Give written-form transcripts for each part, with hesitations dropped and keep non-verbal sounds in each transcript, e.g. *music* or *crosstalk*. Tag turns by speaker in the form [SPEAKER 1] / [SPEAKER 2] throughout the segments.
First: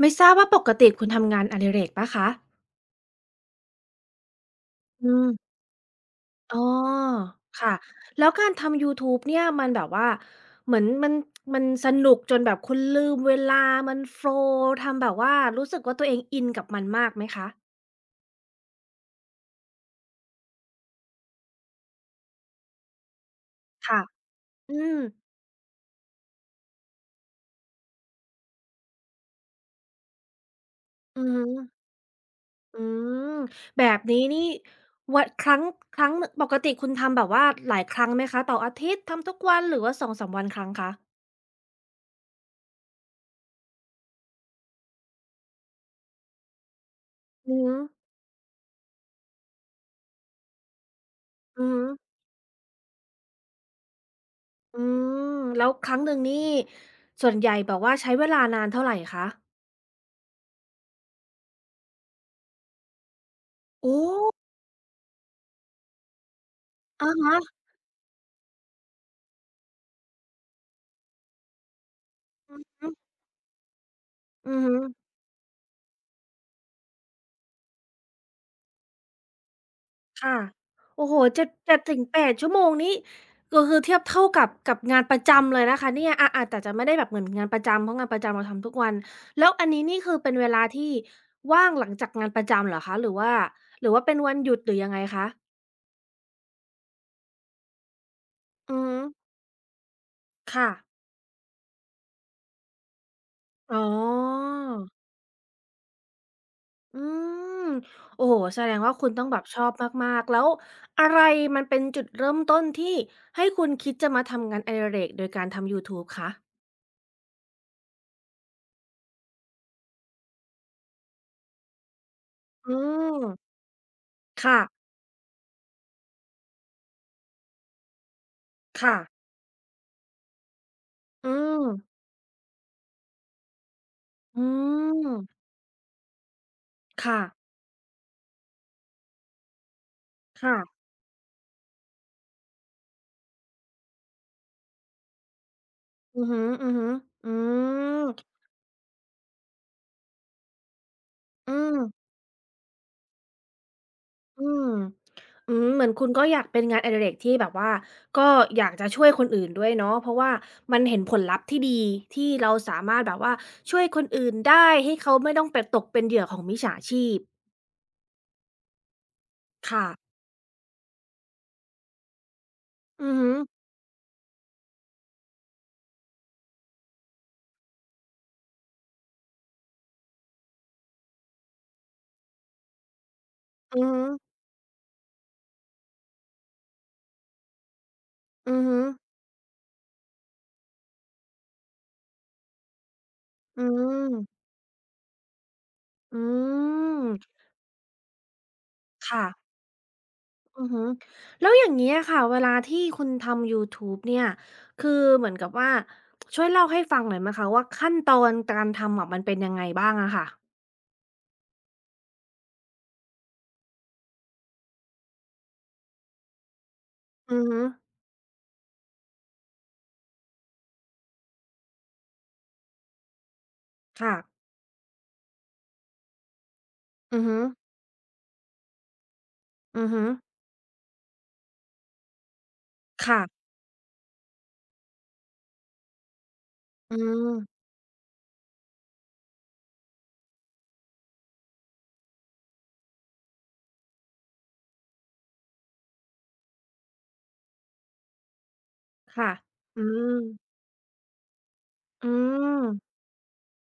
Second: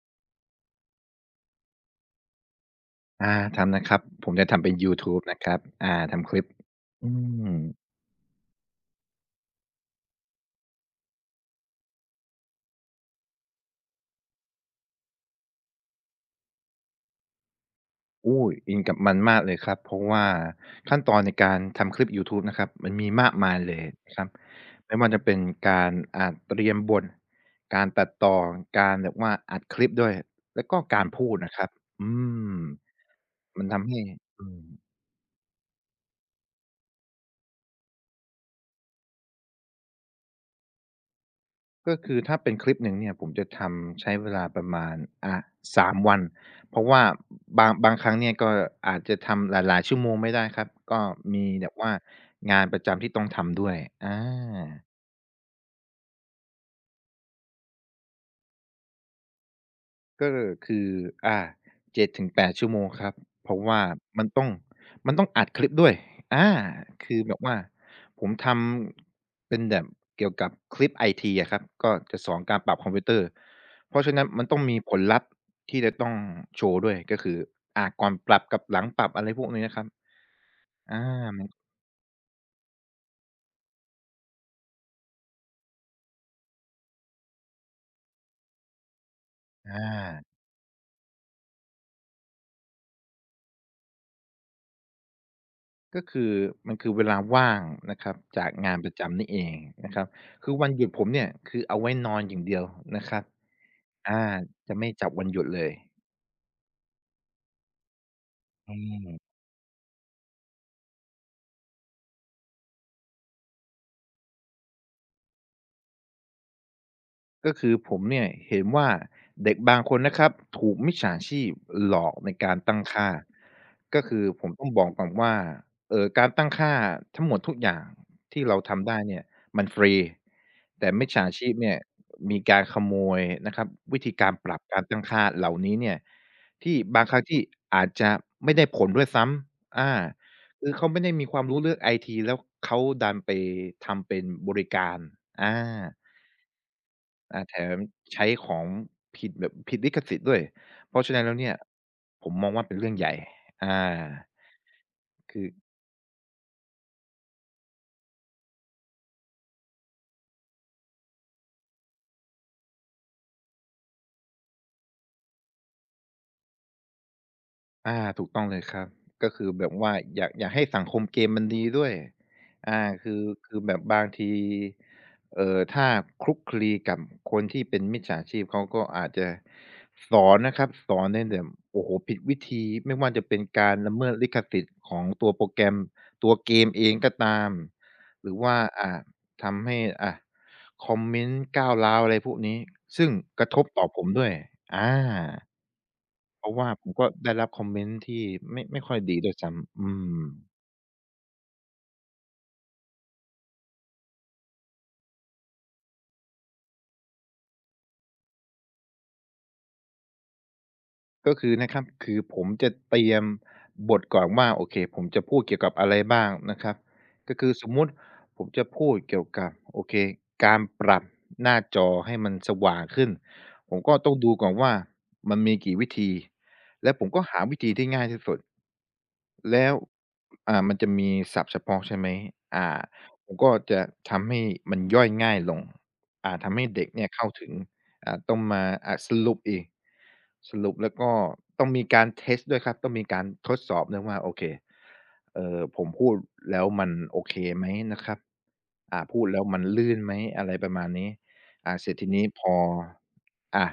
[SPEAKER 1] ไม่ทราบว่าปกติคุณทำงานอดิเรกเปล่าคะ
[SPEAKER 2] ทำนะครับผมจะทำเป็นยู
[SPEAKER 1] อื
[SPEAKER 2] ทูบ
[SPEAKER 1] ม
[SPEAKER 2] นะครับทำคลิป
[SPEAKER 1] อ๋อ
[SPEAKER 2] อืม
[SPEAKER 1] ค่ะแล้วการทำยูทูบเนี่ยมันแบบว่าเหมือนมันสนุกจนแบบคุณลืมเวลามันโฟลว์ทำแบบว่ารู้สึกว่าตัวเองอินกับมันมากไหมคะ
[SPEAKER 2] อู้อินกับมันมากเลยครับเพราะว่าขั้นตอนในการทำคลิปยูทูบนะครับมันมีมากมายเลย
[SPEAKER 1] ค่ะ
[SPEAKER 2] นะครับ
[SPEAKER 1] อื
[SPEAKER 2] ไม่
[SPEAKER 1] ม
[SPEAKER 2] ว่าจะเป็นการเตรียมบทการตัดต่อการแบบว่าอัดคลิปด้วยแล้วก็การ
[SPEAKER 1] อื
[SPEAKER 2] พู
[SPEAKER 1] อ
[SPEAKER 2] ด
[SPEAKER 1] ฮึ
[SPEAKER 2] นะครับอืม
[SPEAKER 1] อืม
[SPEAKER 2] มัน
[SPEAKER 1] แบ
[SPEAKER 2] ทำให้
[SPEAKER 1] บนี้นี่
[SPEAKER 2] อืม
[SPEAKER 1] วันครั้งครั้งปกติคุณทำแบบว่าหลายครั้งไหมคะต่ออาทิตย์ทำทุกวันหรือว่าสองสามวันครั้งคะ
[SPEAKER 2] ก็คือถ้าเป็นคลิปหนึ่งเนี่ยผมจะทำใช้เวลาประมาณอ่า3วันเพราะว่า
[SPEAKER 1] อือ
[SPEAKER 2] บาง
[SPEAKER 1] ฮึ
[SPEAKER 2] บางครั้งเนี่ยก็อาจจะทำหลายๆชั่วโมงไม่ได้ครับก็มี
[SPEAKER 1] อื
[SPEAKER 2] แบ
[SPEAKER 1] อ
[SPEAKER 2] บ
[SPEAKER 1] ฮึ
[SPEAKER 2] ว่างานประจำที่ต้องทำด้วยอา
[SPEAKER 1] อืมแล้วครั้งหนึ่งนี่ส่วนใหญ่แบบว่าใช้เวลานานเท่าไรคะ
[SPEAKER 2] ก็คืออ่า7-8ชั่วโมงครับเพราะว่า
[SPEAKER 1] โอ้
[SPEAKER 2] มันต้องมันต้องอัดคลิปด้วยอา
[SPEAKER 1] อะ
[SPEAKER 2] คือแบ
[SPEAKER 1] ฮะ
[SPEAKER 2] บว่าผมทำเป็นแบบเกี่ยวกับคลิปไอทีอะครับก็จะสอน
[SPEAKER 1] อื
[SPEAKER 2] การ
[SPEAKER 1] อ
[SPEAKER 2] ปรับ
[SPEAKER 1] ฮึ
[SPEAKER 2] คอมพิวเตอร์เพราะฉะนั้นมัน
[SPEAKER 1] อื
[SPEAKER 2] ต้
[SPEAKER 1] อ
[SPEAKER 2] อง
[SPEAKER 1] ฮึ
[SPEAKER 2] มีผลลัพธ์ที่จะต้องโชว์ด้วยก็คือก่อนปรับกับหลังปรับอะไรพวกนี้นะครับ
[SPEAKER 1] ค่ะ
[SPEAKER 2] อา
[SPEAKER 1] โอ้โฮ
[SPEAKER 2] มั
[SPEAKER 1] เจ็
[SPEAKER 2] น
[SPEAKER 1] ดเจ็ดถึงแป8ชั่วโมงนี้ก็คือเทียบเท่ากับงานประจำเลยนะคะเนี่ยอาอาจแต่จะไม่ได้แบบเหมือนงานประจำเพราะงานประจำเราทำทุกวันแล้วอัน
[SPEAKER 2] อ
[SPEAKER 1] นี้นี่คือ
[SPEAKER 2] า
[SPEAKER 1] เป็นเวลาที่ว่างหลังจากงานประจำเหรอคะหรือว่าเป็นวันหยุดหรือยังไงคะ
[SPEAKER 2] ก็คือมันคือเวลาว่างนะครับจากงา
[SPEAKER 1] อื
[SPEAKER 2] น
[SPEAKER 1] อ
[SPEAKER 2] ป
[SPEAKER 1] ฮึ
[SPEAKER 2] ระจำนี่เองนะครับคือ
[SPEAKER 1] ค่ะ
[SPEAKER 2] วันหยุดผมเนี่ยคือเอาไว้นอนอย่างเดียวนะครับ
[SPEAKER 1] อ๋
[SPEAKER 2] อา
[SPEAKER 1] อ
[SPEAKER 2] จะไม่จับวันหยุดเลย
[SPEAKER 1] อืม โอ้โฮแสด
[SPEAKER 2] อื
[SPEAKER 1] งว่าคุณต้อง
[SPEAKER 2] ม
[SPEAKER 1] แบบชอบมากๆแล้วอะไรมันเป็นจุดเริ่มต้นที่ให้คุณคิดจะมาทำงานอดิเรกโดยการทำยูทูบคะ
[SPEAKER 2] ก็คือผมเนี่ยเห็นว่าเด็กบางคนนะครับถูกมิจฉาชีพหลอกในการ
[SPEAKER 1] อื
[SPEAKER 2] ตั้งค่า
[SPEAKER 1] ม
[SPEAKER 2] ก็คือผม
[SPEAKER 1] ค่ะ
[SPEAKER 2] ต้องบอกก่อนว่าการตั้งค่าทั้งหมดทุกอย่างที่เราทำ
[SPEAKER 1] ค่ะ
[SPEAKER 2] ได้เนี่ยมันฟรีแต่มิจฉา
[SPEAKER 1] อื
[SPEAKER 2] ชีพ
[SPEAKER 1] ม
[SPEAKER 2] เนี่ยมีการขโมยนะครับวิธีการ
[SPEAKER 1] อื
[SPEAKER 2] ปรับการตั้ง
[SPEAKER 1] ม
[SPEAKER 2] ค่าเหล่านี้เนี่ยที่บางค
[SPEAKER 1] ค่ะ
[SPEAKER 2] รั้งที่อาจจะไม่ได้ผลด้วยซ้ำคือ
[SPEAKER 1] ค่ะ
[SPEAKER 2] เขาไม่ได้มีความรู้เรื่องไอทีแล้วเขาดันไปทำเป็นบริการอา
[SPEAKER 1] อือฮึๆอืม
[SPEAKER 2] อาแถมใช้ของผิดแบบผิดลิขสิทธิ์ด้วยเพราะฉะนั้นแล้ว
[SPEAKER 1] อื
[SPEAKER 2] เนี่ย
[SPEAKER 1] ม
[SPEAKER 2] ผมมองว่าเป็นเรื่องใหญ่อา
[SPEAKER 1] อืม
[SPEAKER 2] คือ
[SPEAKER 1] อืมเหมือนคุณก็อยากเป็นงานอดิเรกที่แบบว่าก็อยากจะช่วยคนอื่นด้วยเนาะเพราะว่ามันเห็นผลลัพธ์ที่ดีที่เราสามารถแบบว่าช่วยคนอื่นได้ให้เขาไม่ต้องไปตกเป็นเหยื่อของมิจฉาชีพ
[SPEAKER 2] อาถูกต้องเลยครับก็คือแบบ
[SPEAKER 1] ค่ะ
[SPEAKER 2] ว่าอยากให้สังคมเกมมันดีด้วยอา
[SPEAKER 1] อื
[SPEAKER 2] คื
[SPEAKER 1] อ
[SPEAKER 2] อ
[SPEAKER 1] ฮึ
[SPEAKER 2] คือแบบบางทีถ้าคลุกคลีกับคนที่เป็นมิจฉาชีพเขาก็อาจจะสอนนะครับสอนในแบบโอ้โฮผิดวิธีไม่ว่าจะเป็นการ
[SPEAKER 1] อือ
[SPEAKER 2] ละ
[SPEAKER 1] ฮึ
[SPEAKER 2] เมิดลิขสิทธิ์ของตัวโปรแกรมตัวเกมเองก็ตามหรือว่า
[SPEAKER 1] อือฮึ
[SPEAKER 2] อ่าทำให้อ่าคอมเมนต์ก้าวร้าวอะไรพวกนี้ซึ่งกระท
[SPEAKER 1] อื
[SPEAKER 2] บต่อผมด้วย
[SPEAKER 1] ม
[SPEAKER 2] อา
[SPEAKER 1] อื
[SPEAKER 2] เพราะว่าผม
[SPEAKER 1] ม
[SPEAKER 2] ก็ได้รับคอมเมนต์ที่ไม่ค่อยดี
[SPEAKER 1] ค่ะ
[SPEAKER 2] ด้วยซ้ำอืม
[SPEAKER 1] อือฮึแล้วอย่างเงี้ยค่ะเวลาที่คุณทำยูทูบเนี่ยคือเหมือนกับว่าช่วยเล่าให้ฟังหน่อยไหมคะว่าขั้นตอนการทำอะมันเป็นยังไงบ้างอะค่ะ
[SPEAKER 2] ก็คือนะครับคือผมจะเตรียมบทก่อนว่าโอเคผมจะพูดเกี่ยวกับอะไรบ้างนะครับก็
[SPEAKER 1] อือ
[SPEAKER 2] คือ
[SPEAKER 1] ฮึ
[SPEAKER 2] สมมุติผมจะพูดเกี่ยวกับโอเคการปรับหน้าจอให้มันสว่างขึ้นผมก็ต้อ
[SPEAKER 1] ค่ะ
[SPEAKER 2] งดูก่อนว่ามันมีกี่วิธีและผม
[SPEAKER 1] อื
[SPEAKER 2] ก็
[SPEAKER 1] อฮึ
[SPEAKER 2] หาวิธีที่ง่ายที่สุด แล้ว
[SPEAKER 1] อือฮึ
[SPEAKER 2] มันจะมีศัพท์เฉพาะใช่ไหมอ่า
[SPEAKER 1] ค่ะ
[SPEAKER 2] ผมก็จะทำให้มันย่อยง่ายลงทำให้เด็ก
[SPEAKER 1] อื
[SPEAKER 2] เนี่ยเข้าถึง
[SPEAKER 1] ม
[SPEAKER 2] ต้องมาสรุปอีกสรุปแล้วก็ต้องมีการเทสต์ด้วยครับต้องมีการทดสอบด้วยว่าโอเคผมพูดแล้วมันโอเคไหมนะครับพูด
[SPEAKER 1] ค่ะ
[SPEAKER 2] แล้วมัน
[SPEAKER 1] อื
[SPEAKER 2] ลื่นไหม
[SPEAKER 1] ม
[SPEAKER 2] อะไรประมาณนี้อ่าเสร็จ
[SPEAKER 1] อื
[SPEAKER 2] ทีนี้พอ
[SPEAKER 1] ม
[SPEAKER 2] อ่า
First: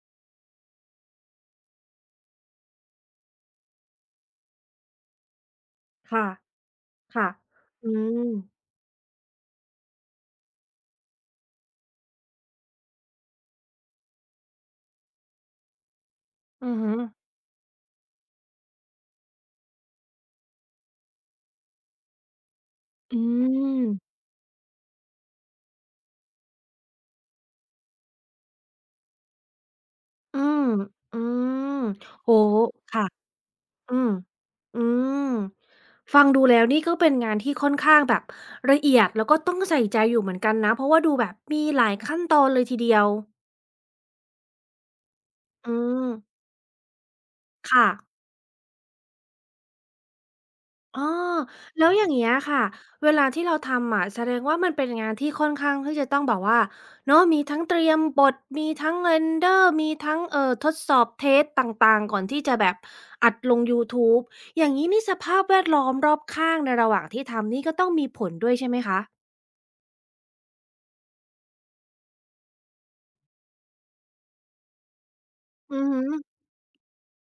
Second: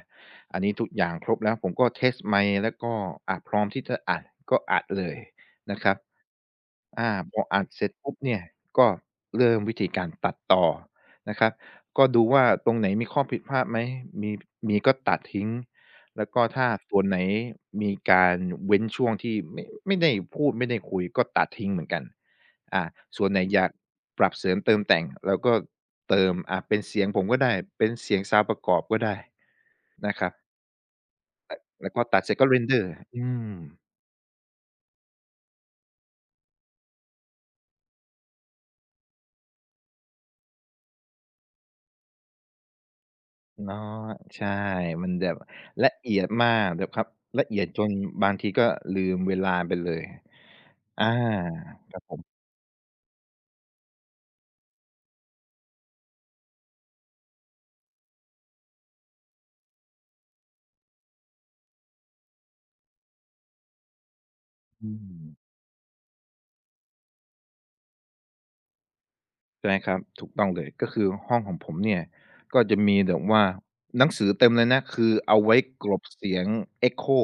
[SPEAKER 2] อันนี้ทุกอย่างครบแล้วผมก็เทสต์ไมค์แล้วก็พร้อมที่จะอัดก็อัดเลย นะครับ
[SPEAKER 1] ค่ะค่ะ
[SPEAKER 2] พออัดเส
[SPEAKER 1] อื
[SPEAKER 2] ร็จปุ๊บ
[SPEAKER 1] ม
[SPEAKER 2] เนี่ยก็เริ่มวิธีการตัดต่อนะครับก็ดูว่าตรงไหนมีข้อผิดพลาดไหมมีมีก็ตัดทิ้งแล้วก็ถ้า
[SPEAKER 1] อือฮึ
[SPEAKER 2] ส่วนไหนมีการเว้นช่วงที่ไม่ได้พูดไม่ได้คุยก็ตัดทิ้งเหมือนกันอา
[SPEAKER 1] อื
[SPEAKER 2] ส่วนไหนอยาก
[SPEAKER 1] ม
[SPEAKER 2] ปรับเสริมเติมแต่งเราก็เติมเป็นเสียงผมก็ได้เป็นเสียงซาวด์ประกอบก็ได้นะครับ
[SPEAKER 1] อืมอืม
[SPEAKER 2] แล้วก็ตัดเส
[SPEAKER 1] โอ้
[SPEAKER 2] ร็จก็
[SPEAKER 1] โฮ
[SPEAKER 2] render
[SPEAKER 1] ค่ะ
[SPEAKER 2] อืม
[SPEAKER 1] อืมอืมฟังดูแล้วนี่ก็เป็นงานที่ค่อนข้างแบบละเอียดแล้วก็ต้องใส่ใจอยู่เหมือนกันนะเพราะว่าดูแบบมีหลายขั้นตอนเลยทีเดียว
[SPEAKER 2] เนาะใช่ มันแบบ
[SPEAKER 1] อื
[SPEAKER 2] ละ
[SPEAKER 1] ม
[SPEAKER 2] เอียดมากแบบครับละเอียดจ
[SPEAKER 1] ค่ะ
[SPEAKER 2] นบางทีก็ลืมเวลาไปเลยอา
[SPEAKER 1] อ๋อ แล้ว
[SPEAKER 2] ครั
[SPEAKER 1] อ
[SPEAKER 2] บ
[SPEAKER 1] ย่าง
[SPEAKER 2] ผ
[SPEAKER 1] เงี้ย
[SPEAKER 2] ม
[SPEAKER 1] ค่ะเวลาที่เราทำอะแสดงว่ามันเป็นงานที่ค่อนข้างที่จะต้องแบบว่าเนาะมีทั้งเตรียมบทมีทั้ง render มีทั้งทดสอบเทสต่างๆก่อนที่จะแบบอัดลงยูทูบอย่างงี้
[SPEAKER 2] อื
[SPEAKER 1] นี่ส
[SPEAKER 2] ม
[SPEAKER 1] ภาพแวดล้อมรอบข้างในระหว่างที่ทำนี่ก็ต้องมีผลด้วยใช่ไหมคะ
[SPEAKER 2] ใช่ครับถูกต้องเลยก็คือห้องของผมเนี่ยก็จะมีแบบว่าหนังสือเต็มเลยนะคือเอาไว้
[SPEAKER 1] อือ
[SPEAKER 2] กล
[SPEAKER 1] ฮึ
[SPEAKER 2] บเสียง echo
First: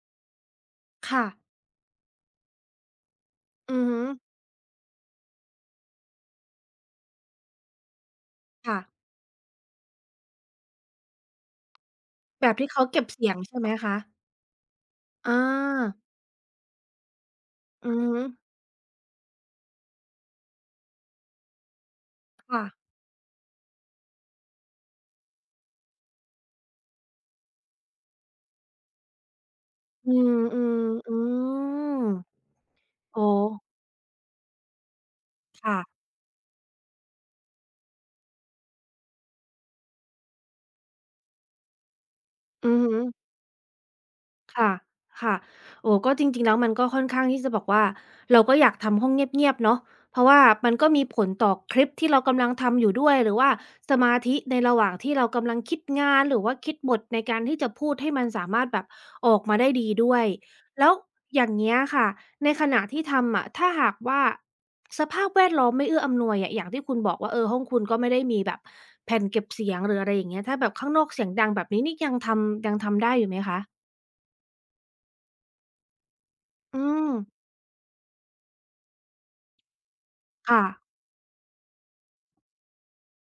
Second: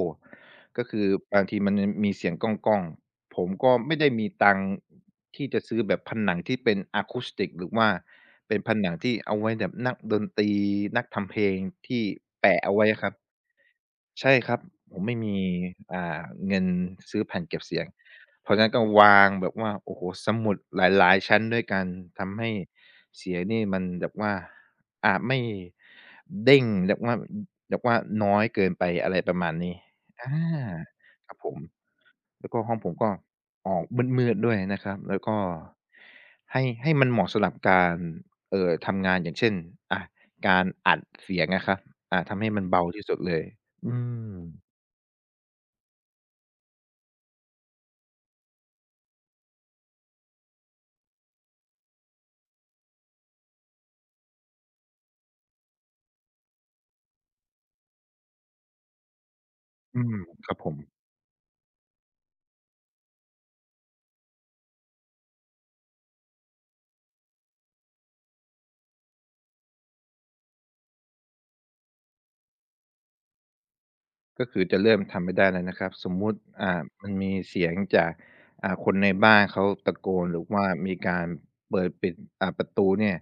[SPEAKER 2] ก็คือ
[SPEAKER 1] ค่ะ
[SPEAKER 2] บางทีมันมีเสียงก้องๆผมก็
[SPEAKER 1] อือ
[SPEAKER 2] ไม่
[SPEAKER 1] ฮึ
[SPEAKER 2] ได้มีตังค์ที่จะซื้อแบบผนังที่เป็นอะคูสติกหรือว่าเป็นผ
[SPEAKER 1] ค่ะ
[SPEAKER 2] นังที่เอาไว้แบบนักดนตรีนักทำเพลงที่
[SPEAKER 1] แบบ
[SPEAKER 2] แปะ
[SPEAKER 1] ที่
[SPEAKER 2] เอา
[SPEAKER 1] เขา
[SPEAKER 2] ไว้
[SPEAKER 1] เก็
[SPEAKER 2] อะค
[SPEAKER 1] บ
[SPEAKER 2] รับ
[SPEAKER 1] เสียงใช่ไหมคะ
[SPEAKER 2] ใช่ครับผมไม่มี
[SPEAKER 1] อา
[SPEAKER 2] อ่าเงินซื้อแผ่นเก็บเสียง
[SPEAKER 1] อือฮึ
[SPEAKER 2] เพราะงั้นก็วางแบบว่าโอ้โฮสมุดหลายๆชั้นด้วยกันทำให้
[SPEAKER 1] ค่ะ
[SPEAKER 2] เสียงนี่มันแบบว่าไม่เด้งแบบว่าแบบว่าน้อยเกินไปอะไรประมาณนี้
[SPEAKER 1] อื
[SPEAKER 2] อา
[SPEAKER 1] มๆอื
[SPEAKER 2] ครับผม
[SPEAKER 1] ม
[SPEAKER 2] แล้วก็ห้องผมก็
[SPEAKER 1] อ๋อ
[SPEAKER 2] ออกมืดๆด้วยนะครับแล้วก็
[SPEAKER 1] ค่ะ
[SPEAKER 2] ให้มันเหมาะสำหรับการทำงานอย่างเช่นอะการอัดเสียงอะครับทำให้มัน
[SPEAKER 1] อือ
[SPEAKER 2] เบา
[SPEAKER 1] ฮึ
[SPEAKER 2] ที่สุดเลยอืม
[SPEAKER 1] ค่ะค่ะโอ้ก็จริงๆ แล้วมันก็ค่อนข้างที่จะบอกว่าเราก็อยากทำห้องเงียบๆเนาะเพราะว่ามันก็มีผลต่อคลิปที่เรากำลังทำอยู่ด้วยหรือว่าสมาธิในระหว่างที่เรากำลังคิดงานหรือว่าคิดบทในการที่จะพูดให้มันสามารถแบบออกมาได้ดี
[SPEAKER 2] อื
[SPEAKER 1] ด้
[SPEAKER 2] ม
[SPEAKER 1] วย
[SPEAKER 2] ครับผม
[SPEAKER 1] แล้วอย่างเงี้ยค่ะในขณะที่ทำอะถ้าหากว่าสภาพแวดล้อมไม่เอื้ออำนวยอะอย่างที่คุณบอกว่าเออห้องคุณก็ไม่ได้มีแบบแผ่นเก็บเสียงหรืออะไรอย่างเงี้ยถ้าแบบข้างนอกเสียงดังแบบนี้นี่ยังทำได้อยู่ไหมคะ
[SPEAKER 2] ก็คือจะเริ่มทำไม่ได้แล้วนะครับสมมุติ
[SPEAKER 1] อื
[SPEAKER 2] มั
[SPEAKER 1] ม
[SPEAKER 2] นมีเสียงจากคนในบ้านเขาตะโกนหรือ
[SPEAKER 1] ค่ะ
[SPEAKER 2] ว่ามีการเปิดปิดประตูเนี่ย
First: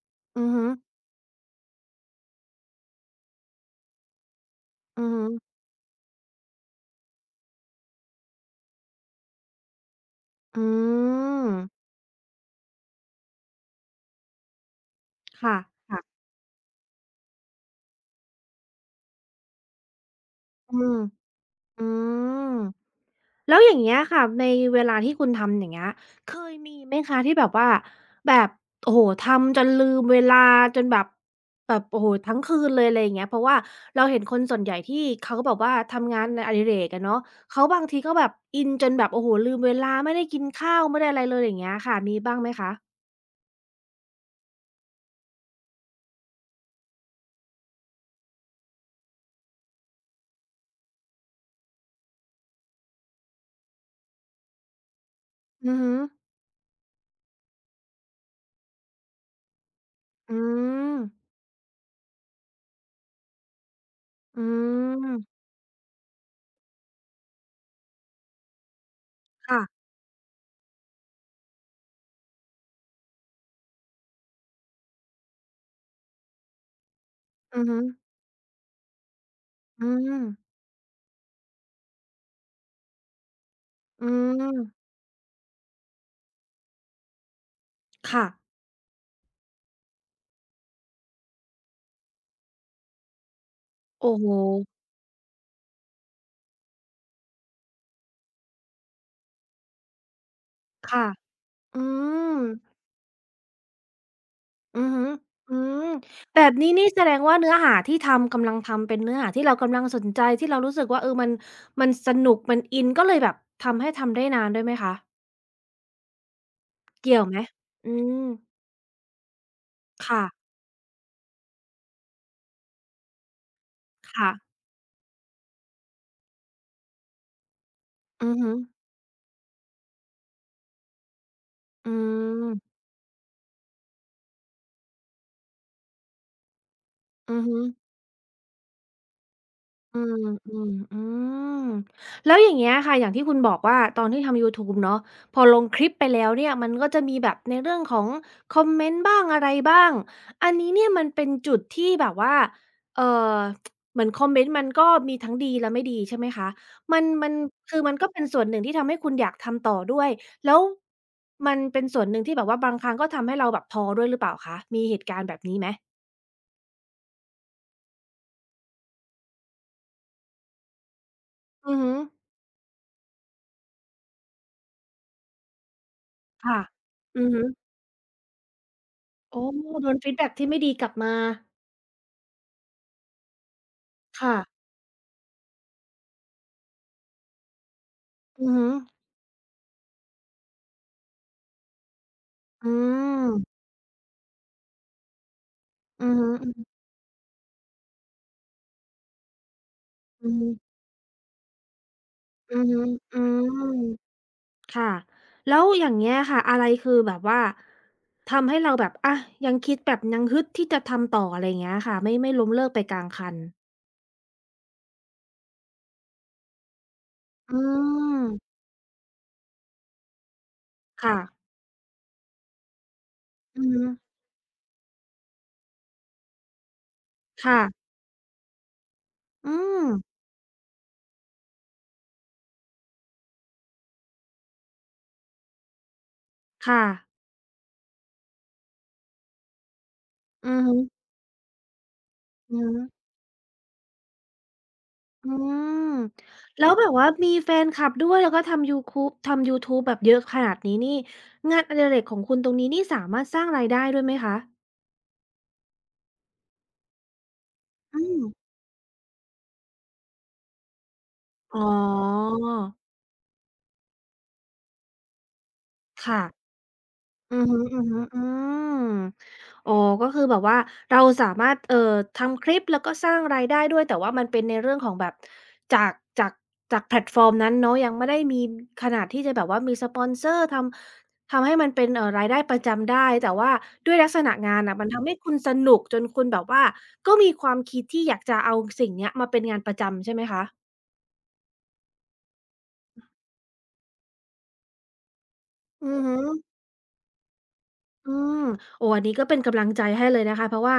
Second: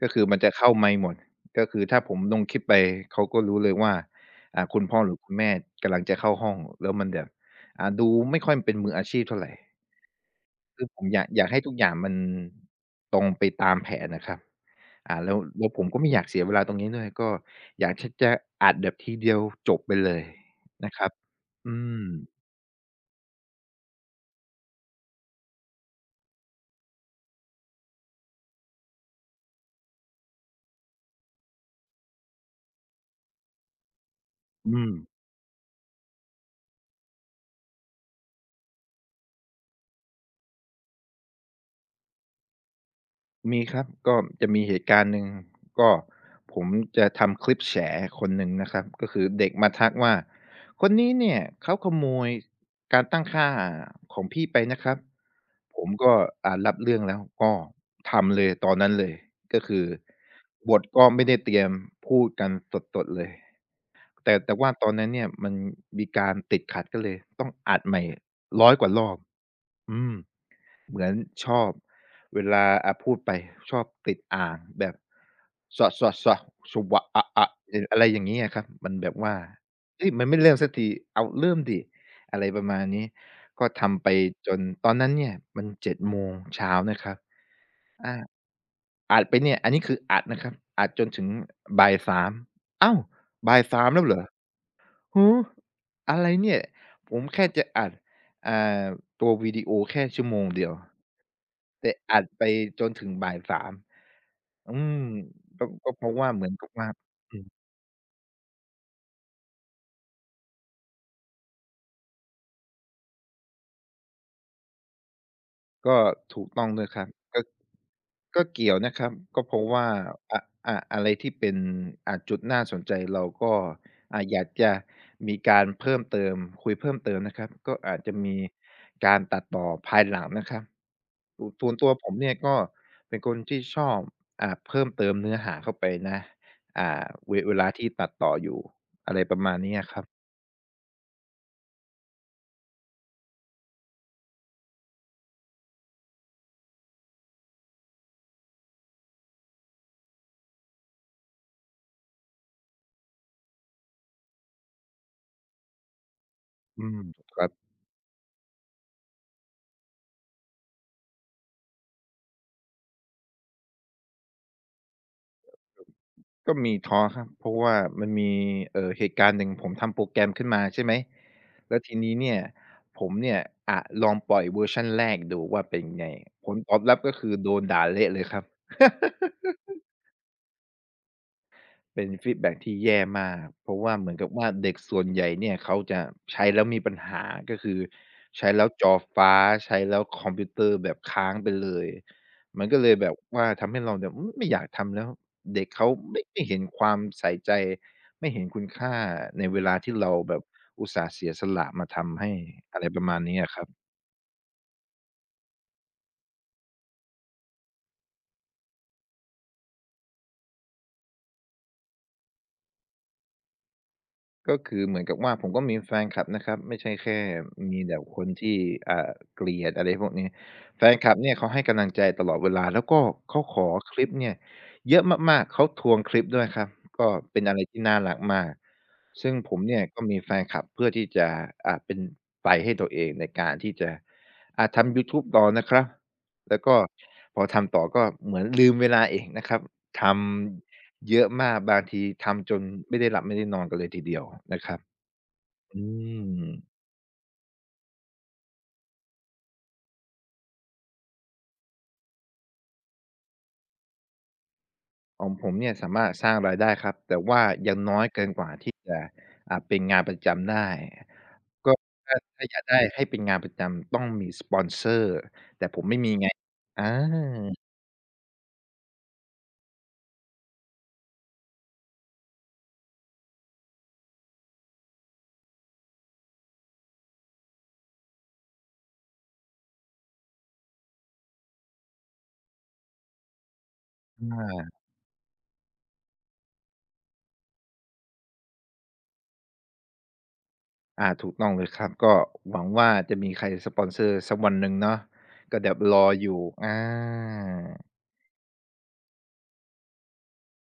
[SPEAKER 2] ก็คือมัน
[SPEAKER 1] อือ
[SPEAKER 2] จะ
[SPEAKER 1] ฮึ
[SPEAKER 2] เข้าไมค์หมดก็คือถ้าผมลงคลิปไปเขาก็รู้เลยว่าคุณพ่อ
[SPEAKER 1] อือ
[SPEAKER 2] หรือ
[SPEAKER 1] ฮึ
[SPEAKER 2] คุณแม่กำลังจะเข้าห้องแล้วมันแบบดูไม่ค่อยเป็นมืออาชีพเท่าไร
[SPEAKER 1] อื
[SPEAKER 2] คือผมอยากอ
[SPEAKER 1] ม
[SPEAKER 2] ยากให้ทุกอย่างมันตรงไปตามแผนน่ะครับแล้ว
[SPEAKER 1] ค่ะ
[SPEAKER 2] แล้วผมก็ไม่อ
[SPEAKER 1] ค่ะ
[SPEAKER 2] ยากเสียเวลาตรงนี้ด้วยก็อยากที่จะอัดแบบทีเดียวจบไปเลย
[SPEAKER 1] อื
[SPEAKER 2] นะ
[SPEAKER 1] ม
[SPEAKER 2] ครับอื
[SPEAKER 1] อื
[SPEAKER 2] ม
[SPEAKER 1] มแล้วอย่างเงี้ยค่ะในเวลาที่คุณทำอย่างเงี้ยเคยมีไหมคะที่แบบว่าแบบโอ้โฮทำจนลืมเวลาจนแบบแบบโอ้โฮทั้งคืนเลยอะไรอย่างเงี้ยเพราะว่าเราเห็นคนส่วนใหญ่
[SPEAKER 2] อืม
[SPEAKER 1] ที่เขาแบบว่าทำงานในอดิเรกอะเนาะเขาบางทีก็แบบอินจนแบบโอ้โฮลืมเวลาไม่ได้กินข้าวไม่ได้อะไรเลยอย่างเงี้ยค่ะมีบ้างไหมคะ
[SPEAKER 2] มีครับก็จะมีเหตุการณ์หนึ่งก็ผมจะทำคลิปแฉคนหนึ่งนะครับก็คือเด็กมาทักว่า คนนี้เนี่ยเขาขโมยการตั้งค่าของพี่ไปนะครับ
[SPEAKER 1] อือ
[SPEAKER 2] ผม
[SPEAKER 1] ฮึ
[SPEAKER 2] ก็รับเรื่องแล้วก็ทำเลยตอนนั้นเลยก็คือ
[SPEAKER 1] อื
[SPEAKER 2] บท
[SPEAKER 1] ม
[SPEAKER 2] ก็ไม่ได้เตรียมพูดกันสดๆเลยแต่
[SPEAKER 1] อื
[SPEAKER 2] แต่ว่าตอนนั้นเนี่ย
[SPEAKER 1] ม
[SPEAKER 2] มันมีการติดขัดก็เลย ต้องอัดใหม่ร้อยกว่ารอบ
[SPEAKER 1] ค่ะ
[SPEAKER 2] อืม เหมือนชอบเวลาพูดไปชอบติดอ่างแบบสะสะสะสวะอะอะ
[SPEAKER 1] อือ
[SPEAKER 2] อ
[SPEAKER 1] ฮึ
[SPEAKER 2] อะไรอย่างงี้อะครับมันแบบว่า
[SPEAKER 1] อื
[SPEAKER 2] เฮ้ยมันไม่เริ่
[SPEAKER 1] ม
[SPEAKER 2] มสักทีเอาเริ่มดิอะไรประมาณนี้ก็ทำ
[SPEAKER 1] อื
[SPEAKER 2] ไปจนต
[SPEAKER 1] ม
[SPEAKER 2] อนนั้นเนี่ยมัน7โมงเช้านะครับอา
[SPEAKER 1] ค่ะ
[SPEAKER 2] อัดไปเนี่ยอันนี้คืออัดนะครับอัดจนถึงบ่าย3อ้าวบ่าย3แล้ว
[SPEAKER 1] โอ้
[SPEAKER 2] เหรอ
[SPEAKER 1] โฮ
[SPEAKER 2] หืออะไรเนี่ย ผมแค่จะอัดอ่าตัววิดีโอแค่ชั่วโมงเดียว
[SPEAKER 1] ค่ะอื
[SPEAKER 2] แต่อัด
[SPEAKER 1] ม
[SPEAKER 2] ไปจนถึงบ่ายสามอื
[SPEAKER 1] อือ
[SPEAKER 2] ม
[SPEAKER 1] ฮึอื
[SPEAKER 2] ก็
[SPEAKER 1] ม
[SPEAKER 2] ก็เพราะว่า
[SPEAKER 1] แบ
[SPEAKER 2] เหมือ
[SPEAKER 1] บ
[SPEAKER 2] นกั
[SPEAKER 1] นี้
[SPEAKER 2] บ
[SPEAKER 1] นี่
[SPEAKER 2] ว่า
[SPEAKER 1] แสดงว่า
[SPEAKER 2] อืม
[SPEAKER 1] เนื้อหาที่ทำกำลังทำเป็นเนื้อหาที่เรากำลังสนใจที่เรารู้สึกว่าเออมันสนุกมันอินก็เลยแบบทำให้ทำได้นานด้วยไหมคะ
[SPEAKER 2] ก็ถูกต้องด้วยครับ
[SPEAKER 1] เกี่ยวไหม
[SPEAKER 2] ก็
[SPEAKER 1] อืม
[SPEAKER 2] ก็เกี่ยวนะครับก็เพราะว่า
[SPEAKER 1] ค่ะ
[SPEAKER 2] อะอะไรที่เป็นจุดน่าสนใจเราก็
[SPEAKER 1] ค่ะ
[SPEAKER 2] อยากจะมีการเพิ่มเติมคุยเพิ่มเติมนะครับก็อาจจะ
[SPEAKER 1] อือ
[SPEAKER 2] มี
[SPEAKER 1] ฮึ
[SPEAKER 2] การตัดต่อภายหลังนะครับส่วนตั
[SPEAKER 1] อื
[SPEAKER 2] วผมเนี่ยก็
[SPEAKER 1] ม
[SPEAKER 2] เป็นคนที่ชอบเพิ่มเติมเนื้อหาเข้าไปนะเว
[SPEAKER 1] อือ
[SPEAKER 2] เว
[SPEAKER 1] ฮึ
[SPEAKER 2] ลาที่ตัดต่ออยู่อะไรประมาณเนี้ยค
[SPEAKER 1] อื
[SPEAKER 2] รั
[SPEAKER 1] ม
[SPEAKER 2] บ
[SPEAKER 1] อืมอืมแล้วอย่างเงี้ยค่ะอย่างที่คุณบอกว่าตอนที่ทำยูทูบเนาะพอลงคลิปไปแล้วเนี่ยมันก็จะมีแบบในเรื่องของคอมเมนต์บ้างอะไรบ้างอันนี้เนี่ยมันเป็นจุดที่แบบว่าเอ่อเหมือนคอมเมนต์มันก็มีทั้งดีและไม่ดีใช่ไหมคะ
[SPEAKER 2] อื
[SPEAKER 1] มั
[SPEAKER 2] ม
[SPEAKER 1] นมัน
[SPEAKER 2] ครับ
[SPEAKER 1] คือมันก็เป็นส่วนหนึ่งที่ทำให้คุณอยากทำต่อด้วยแล้วมันเป็นส่วนหนึ่งที่แบบว่าบางครั้งก็ทำให้เราแบบท้อด้วยหรือเปล่าคะมีเหตุการณ์แบบนี้ไหม
[SPEAKER 2] ก็มีท้อครับเพราะว่ามันมีเหตุการณ์หนึ่งผมทำโปรแกรมขึ้นมาใช่ไหม
[SPEAKER 1] อือ
[SPEAKER 2] แล้ว
[SPEAKER 1] ฮึ
[SPEAKER 2] ทีนี้เนี่ยผมเนี่ยอะลองปล่อยเวอร์ชันแรกดูว่าเป็นไงผล
[SPEAKER 1] ค่ะ
[SPEAKER 2] ตอบรับก็
[SPEAKER 1] อือ
[SPEAKER 2] คือ
[SPEAKER 1] ฮึ
[SPEAKER 2] โดนด่าเละเลยครับ
[SPEAKER 1] โอ้โดนฟีดแบ็กที่ไม่ดีกลับมา
[SPEAKER 2] เป็นฟีดแบ็กที่แย่มาก เพราะว่าเหมือนกับ
[SPEAKER 1] ค่ะ
[SPEAKER 2] ว่าเด็กส่วนใหญ่เนี่ยเขาจะใช้แล้วมีปัญหาก็คือ
[SPEAKER 1] อื
[SPEAKER 2] ใช้
[SPEAKER 1] อฮึ
[SPEAKER 2] แล้วจอฟ้าใช้แล้วคอมพิวเตอร์แบบค้างไปเลย มั
[SPEAKER 1] อื
[SPEAKER 2] นก็เลยแบบว่า
[SPEAKER 1] ม
[SPEAKER 2] ทำให้เราเนี่ยอืมไม่อยากทำแล้วเด็กเขา
[SPEAKER 1] อือ
[SPEAKER 2] ไม่
[SPEAKER 1] ฮึ
[SPEAKER 2] ไม่เห็นความใส่ใจไม่เห็นคุณค่าในเวลาที่เรา
[SPEAKER 1] อื
[SPEAKER 2] แบบ
[SPEAKER 1] อ
[SPEAKER 2] อุตส่าห์เสียสละมาทำให้
[SPEAKER 1] อือฮึ
[SPEAKER 2] อะไรประมา
[SPEAKER 1] อื
[SPEAKER 2] ณนี้อะครั
[SPEAKER 1] ม
[SPEAKER 2] บ
[SPEAKER 1] ค่ะแล้วอย่างเงี้ยค่ะอะไรคือแบบว่าทำให้เราแบบอะยังคิดแบบยังฮึดที่จะทำต่ออะไรอย่างเงี้ยค่ะไม่ล้มเลิกไปกลางคัน
[SPEAKER 2] ก็คือเหมือนกับว่าผมก็มีแฟนคลับนะครับไม่ใช่แค่
[SPEAKER 1] อื
[SPEAKER 2] มีแต่คนที่
[SPEAKER 1] ม
[SPEAKER 2] เกลียดอะไรพวกนี้แฟนคลั
[SPEAKER 1] ค่ะ
[SPEAKER 2] บเนี่ยเขาให้กำลังใจตลอดเวลาแล้วก็เขาข
[SPEAKER 1] อื
[SPEAKER 2] อ
[SPEAKER 1] อฮึ
[SPEAKER 2] คลิปเนี่ยเยอะมากๆเขาทวงคลิปด้วยครับก็เป็นอะไรที่
[SPEAKER 1] ค่ะ
[SPEAKER 2] น่ารักมากซึ่งผ
[SPEAKER 1] อื
[SPEAKER 2] มเนี่ย
[SPEAKER 1] ม
[SPEAKER 2] ก็มีแฟนคลับเพื่อที่จะเป็นไฟให้ตัวเองในการที่จะทำยูทูบต่อนะครับแล้วก็
[SPEAKER 1] ค่ะ
[SPEAKER 2] พอทำต่อก็เหมือนลืมเวลาอีกนะครับท
[SPEAKER 1] อือฮึ
[SPEAKER 2] ำ เยอะมากบางทีทำจ
[SPEAKER 1] อื
[SPEAKER 2] น
[SPEAKER 1] อฮึ
[SPEAKER 2] ไม่ได้หลับไม่ได้นอนกันเลยทีเดียวนะครับ
[SPEAKER 1] อื
[SPEAKER 2] อื
[SPEAKER 1] ม
[SPEAKER 2] ม
[SPEAKER 1] แล้วแบบว่ามีแฟนคลับด้วยแล้วก็ทำยูคูบทำยูทูบแบบเยอะขนาดนี้นี่งานอดิเรกของคุณตรงนี้นี่สามารถสร้างรายได้ด้วยไหมคะ
[SPEAKER 2] ของผมเนี่ยสามารถสร้างรายได้ครับแต่ว่ายังน้
[SPEAKER 1] อื
[SPEAKER 2] อย
[SPEAKER 1] ม
[SPEAKER 2] เกินกว่าที่จะเป็นงานประจำได้
[SPEAKER 1] อ๋อ
[SPEAKER 2] ก็ถ้าอยากได้ให้เป็นงานประจำต้องมีสปอนเซอร์แต่ผมไม่มี
[SPEAKER 1] ค่ะ
[SPEAKER 2] ไงอ
[SPEAKER 1] อือ
[SPEAKER 2] า
[SPEAKER 1] ฮึอือฮึอืมอ๋อก็คือแบบว่าเราสามารถทำคลิปแล้วก็สร้างรายได้ด้วยแต่ว่ามันเป็นในเรื่องของแบบจากจากจากแพลตฟอร์มนั้นเนาะยังไม่ได้มีขนาดที่จะแบบว่ามีสปอนเซอร์ทำให้มันเป็นรายได้ประจำได้แต่ว่าด้วยลักษณะงานน่ะมันทำให้คุณสนุกจนคุณแบบว่าก็มีความคิดที่อยากจะเอาสิ่งเนี้ยมาเป็นงานประจำใช่ไหมคะ
[SPEAKER 2] อาถูกต้องเลยครับก็หวังว่าจะมีใครสปอนเซอร์สักวันหนึ่งเนาะก็เดี๋ยว
[SPEAKER 1] อื
[SPEAKER 2] ร
[SPEAKER 1] อ
[SPEAKER 2] อ
[SPEAKER 1] ฮึ
[SPEAKER 2] อยู่อา
[SPEAKER 1] อืมโอ้อันนี้ก็เป็นกำลังใจให้เลยนะคะ เพราะว่า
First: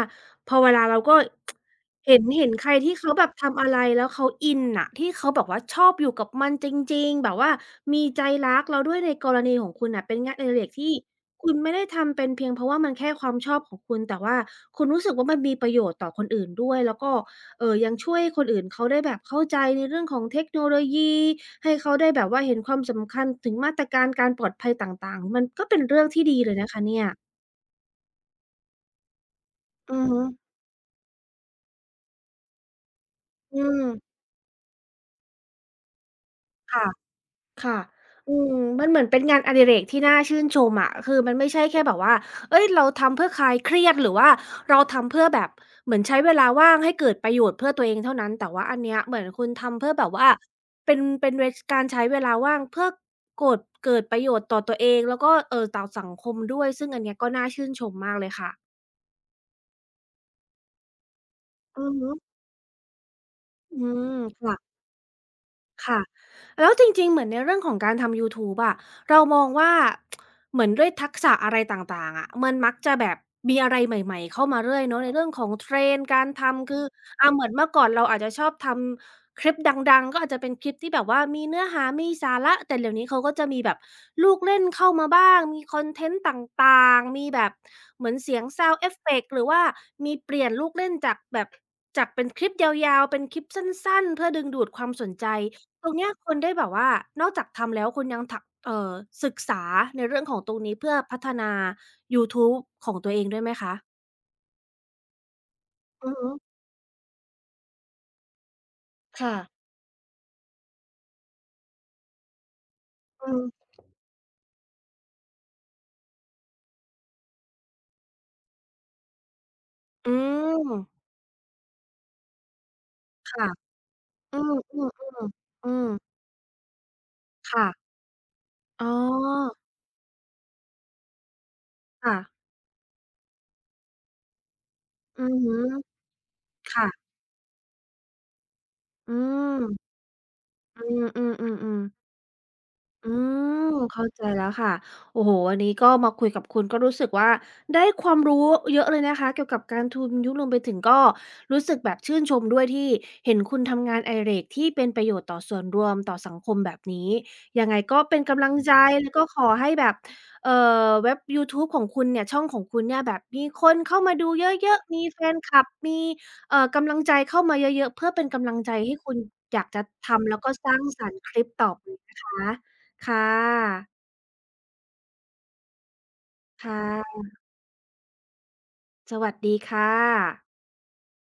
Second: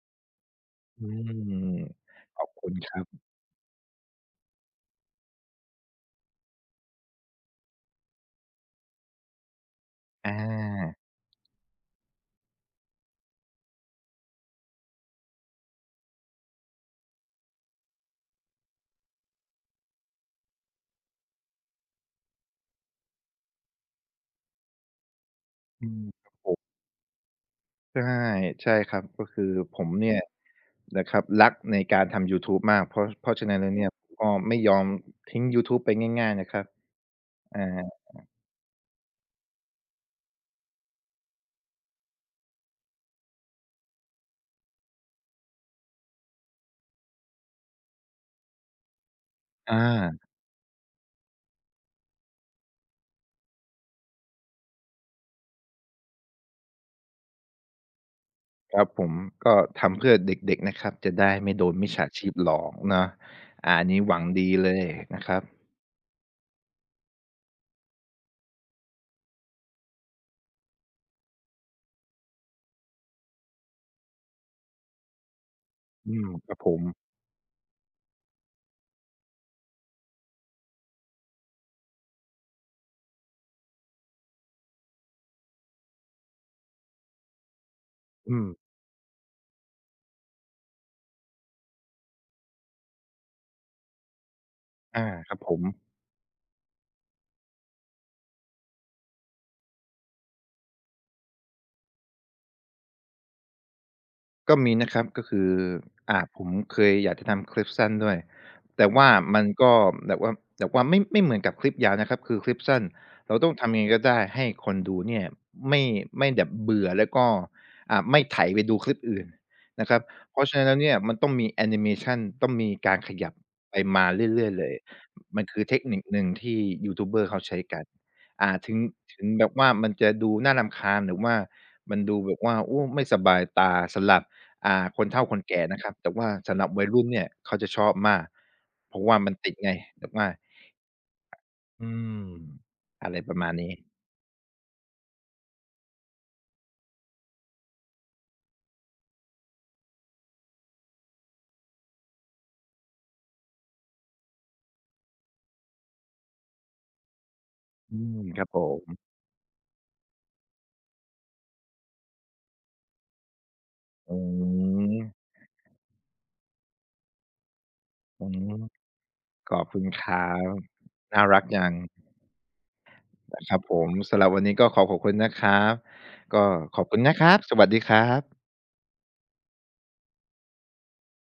[SPEAKER 1] พอเวลาเรา
[SPEAKER 2] อื
[SPEAKER 1] ก็ *tsk*
[SPEAKER 2] ม
[SPEAKER 1] เห็น
[SPEAKER 2] ขอ
[SPEAKER 1] เห็
[SPEAKER 2] บ
[SPEAKER 1] นใค
[SPEAKER 2] คุ
[SPEAKER 1] ร
[SPEAKER 2] ณค
[SPEAKER 1] ที่
[SPEAKER 2] รั
[SPEAKER 1] เขา
[SPEAKER 2] บ
[SPEAKER 1] แบบทำอะไรแล้วเขาอินน่ะที่เขาแบบว่าชอบอยู่กับมันจริงๆแบบว่ามีใจรักเราด้วยในกรณีของคุณน่ะเป็นงานอดิเรกที่
[SPEAKER 2] อา
[SPEAKER 1] คุณไม่ได้ทำเป็นเพียงเพราะว่ามันแค่ความชอบของคุณแต่ว่าคุณรู้สึกว่ามันมีประโยชน์ต่อคนอื่นด้วยแล้วก็เออยังช่วยคนอื่นเขาได้แบบเข้าใจในเรื่องของเทคโนโลยีให้เขาได้แบบว่าเห็นความสำคัญถึงมาตรการการปลอดภัยต่างๆมันก็เป็น
[SPEAKER 2] อื
[SPEAKER 1] เรื่อง
[SPEAKER 2] ม
[SPEAKER 1] ที่ดีเลยนะคะเนี่ย
[SPEAKER 2] ใช่ใช่ครับก็คือผม
[SPEAKER 1] อือ
[SPEAKER 2] เนี่ย
[SPEAKER 1] ฮึ
[SPEAKER 2] นะครับรักในการทำยูทูบมากเพราะฉะนั้
[SPEAKER 1] อื
[SPEAKER 2] นแล้ว
[SPEAKER 1] ม
[SPEAKER 2] เนี่ยก็ไม่ยอมทิ้งยูทูบไปง่ายๆนะครับ
[SPEAKER 1] ค่ะค่ะ
[SPEAKER 2] อ่า
[SPEAKER 1] อืมมันเหมือนเป็นงานอดิเรกที่น่าชื่นชมอะคือมันไม่ใช่แค่แบบว่าเฮ้ยเราทำเพื่อคลายเครียดหรือว่าเราทำเพื่อแบบเหมือนใช้เวลาว่างให้เกิดประโยชน์เพื่อตัวเองเท่านั้นแต่ว่าอันเนี้ยเหมือนคุณ
[SPEAKER 2] อา
[SPEAKER 1] ทำเพื่อแบบว่าเป็นเวการใช้เวลาว่างเพื่อโกดเกิดประโยชน์ต่อตัวเองแล้วก็ต่อสังคมด้วยซึ่งอันเนี้ยก็น่าชื่นชมมากเลยค่ะ
[SPEAKER 2] ครับผมก็ทำเพื่อเด็กๆนะครับจะได้ไม่โดน
[SPEAKER 1] อื
[SPEAKER 2] มิ
[SPEAKER 1] อ
[SPEAKER 2] จฉา
[SPEAKER 1] ฮึ
[SPEAKER 2] ชีพหลอกเนาะอา
[SPEAKER 1] อื
[SPEAKER 2] อันนี้ห
[SPEAKER 1] ม
[SPEAKER 2] วังดี
[SPEAKER 1] ค่ะ
[SPEAKER 2] เลยนะครับ
[SPEAKER 1] ค่ะแล้วจริงๆเหมือนในเรื่องของการทำยูทูบอะเรามองว่าเหมือนด้วยทักษะอะไรต่างๆอะมันมักจะแบบมีอะไรใหม่ๆเข้ามาเรื่อยเนาะในเรื่องของ trend
[SPEAKER 2] อื
[SPEAKER 1] การ
[SPEAKER 2] มครับผ
[SPEAKER 1] ทำคื
[SPEAKER 2] ม
[SPEAKER 1] ออาเหมือนเมื่อก่อนเราอาจจะชอบทำคลิปดังๆก็อาจจะเป็นคลิปที่แบบว่ามีเนื้อหามีสาระแต่เดี๋ยวนี้เขาก็จะมีแบบลูกเล่นเข้ามาบ้างมีคอนเทนต์ต่างๆมีแบบเหมือนเสี
[SPEAKER 2] อื
[SPEAKER 1] ยง
[SPEAKER 2] ม
[SPEAKER 1] sound effect หรือว่ามีเปลี่ยนลูกเล่นจากแบบจากเป็นคลิปยาวๆเป็นคลิปสั้นๆเพื่อดึงดูดความส
[SPEAKER 2] อา
[SPEAKER 1] นใจ
[SPEAKER 2] ครับผม
[SPEAKER 1] ตรงเนี้ยคุณได้แบบว่า นอกจากทำแล้วคุณยังถักศึกษาในเรื่องของตรงนี้เพื่อพัฒนายูทูบของตัวเองด้วยไหมคะ
[SPEAKER 2] ก็มีนะครับก็คือ
[SPEAKER 1] อือฮึ
[SPEAKER 2] ผมเคยอยากจะทำคลิปสั้นด้วยแต่ว่า
[SPEAKER 1] ค่ะ
[SPEAKER 2] มันก็แบบว่าแบบว่าไม่เหมือนกับคลิปยาวนะครับคือคลิปสั้น
[SPEAKER 1] อื
[SPEAKER 2] เราต้อง
[SPEAKER 1] ม
[SPEAKER 2] ทำยังไงก็ได้ให้คนดูเนี่ยไม่ไม่แบบเบื่อแล้วก็ไม่ไถไปดูคลิปอื่นนะครับ
[SPEAKER 1] อื
[SPEAKER 2] เพราะฉะนั้นแล้วเนี่ย
[SPEAKER 1] ม
[SPEAKER 2] มันต้องมีแอนิเมชันต้องมีการขยับ
[SPEAKER 1] ค่ะ
[SPEAKER 2] ไปมา
[SPEAKER 1] อื
[SPEAKER 2] เรื่อยๆเลย
[SPEAKER 1] ม
[SPEAKER 2] มัน
[SPEAKER 1] ๆ
[SPEAKER 2] คื
[SPEAKER 1] ๆ
[SPEAKER 2] อ
[SPEAKER 1] อื
[SPEAKER 2] เทค
[SPEAKER 1] ม
[SPEAKER 2] นิคหนึ่งที่ยูทูบเบอร์เขาใช้
[SPEAKER 1] ค่ะ
[SPEAKER 2] กันอ่าถึง
[SPEAKER 1] อ๋
[SPEAKER 2] ถึงแบ
[SPEAKER 1] อ
[SPEAKER 2] บว่ามันจะดูน่ารำคาญหรือว่ามัน
[SPEAKER 1] ค่ะ
[SPEAKER 2] ดูแบบว่าโอ้ไม่สบายตาสลับ คน
[SPEAKER 1] อื
[SPEAKER 2] เฒ่าค
[SPEAKER 1] อ
[SPEAKER 2] น
[SPEAKER 1] ฮึ
[SPEAKER 2] แก่นะครับแต่ว่าสำหรับวัยรุ่น
[SPEAKER 1] ค่ะ
[SPEAKER 2] เนี่ยเขาจะชอบมากเพราะ
[SPEAKER 1] อื
[SPEAKER 2] ว่ามันติดไง
[SPEAKER 1] ม
[SPEAKER 2] แบบว่า
[SPEAKER 1] อือ
[SPEAKER 2] อื
[SPEAKER 1] ๆๆๆ
[SPEAKER 2] ม
[SPEAKER 1] อื
[SPEAKER 2] อะไรประมาณ
[SPEAKER 1] ม
[SPEAKER 2] นี้
[SPEAKER 1] เข้าใจแล้วค่ะโอ้โฮวันนี้ก็มาคุยกับคุณก็รู้สึกว่าได้ความรู้เยอะเลยนะคะเกี่ยวกับการทุนยุครวมไปถึงก็รู้สึกแบบชื่นชมด้วยที่เห็นคุณทำงานอดิเรกที่เป็นประโยชน์ต่อส่วนรวมต่อสังคมแบบนี้ยังไง
[SPEAKER 2] อื
[SPEAKER 1] ก็เป็
[SPEAKER 2] ม
[SPEAKER 1] น
[SPEAKER 2] ค
[SPEAKER 1] กำ
[SPEAKER 2] รับ
[SPEAKER 1] ลัง
[SPEAKER 2] ผ
[SPEAKER 1] ใจ
[SPEAKER 2] ม
[SPEAKER 1] แล้วก็ขอให้แบบเอ่เว็บยูทูบของคุณเนี่ยช่องของคุณเนี่ยแบบมีคนเข้ามา
[SPEAKER 2] อื
[SPEAKER 1] ดูเยอะๆ
[SPEAKER 2] ม
[SPEAKER 1] มีแฟนคลับมีกำลังใจเข้ามาเยอะๆเพื่อเป็
[SPEAKER 2] อื
[SPEAKER 1] นกำลั
[SPEAKER 2] ม
[SPEAKER 1] งใจให้คุณ
[SPEAKER 2] ข
[SPEAKER 1] อ
[SPEAKER 2] อ
[SPEAKER 1] ยา
[SPEAKER 2] บ
[SPEAKER 1] ก
[SPEAKER 2] คุ
[SPEAKER 1] จะ
[SPEAKER 2] ณค
[SPEAKER 1] ทำ
[SPEAKER 2] รั
[SPEAKER 1] แล้วก็
[SPEAKER 2] บ
[SPEAKER 1] สร้างสรรค์
[SPEAKER 2] น่า
[SPEAKER 1] ค
[SPEAKER 2] รั
[SPEAKER 1] ลิ
[SPEAKER 2] ก
[SPEAKER 1] ป
[SPEAKER 2] จั
[SPEAKER 1] ต่อ
[SPEAKER 2] ง
[SPEAKER 1] ไปนะคะ ค่
[SPEAKER 2] นะครับผ
[SPEAKER 1] ะ
[SPEAKER 2] มสำหรับวันนี้ก็ขอบคุณนะครับก็
[SPEAKER 1] ค่ะ
[SPEAKER 2] ขอบคุณนะครับสวัสดีครับ
[SPEAKER 1] สวัสดีค่ะ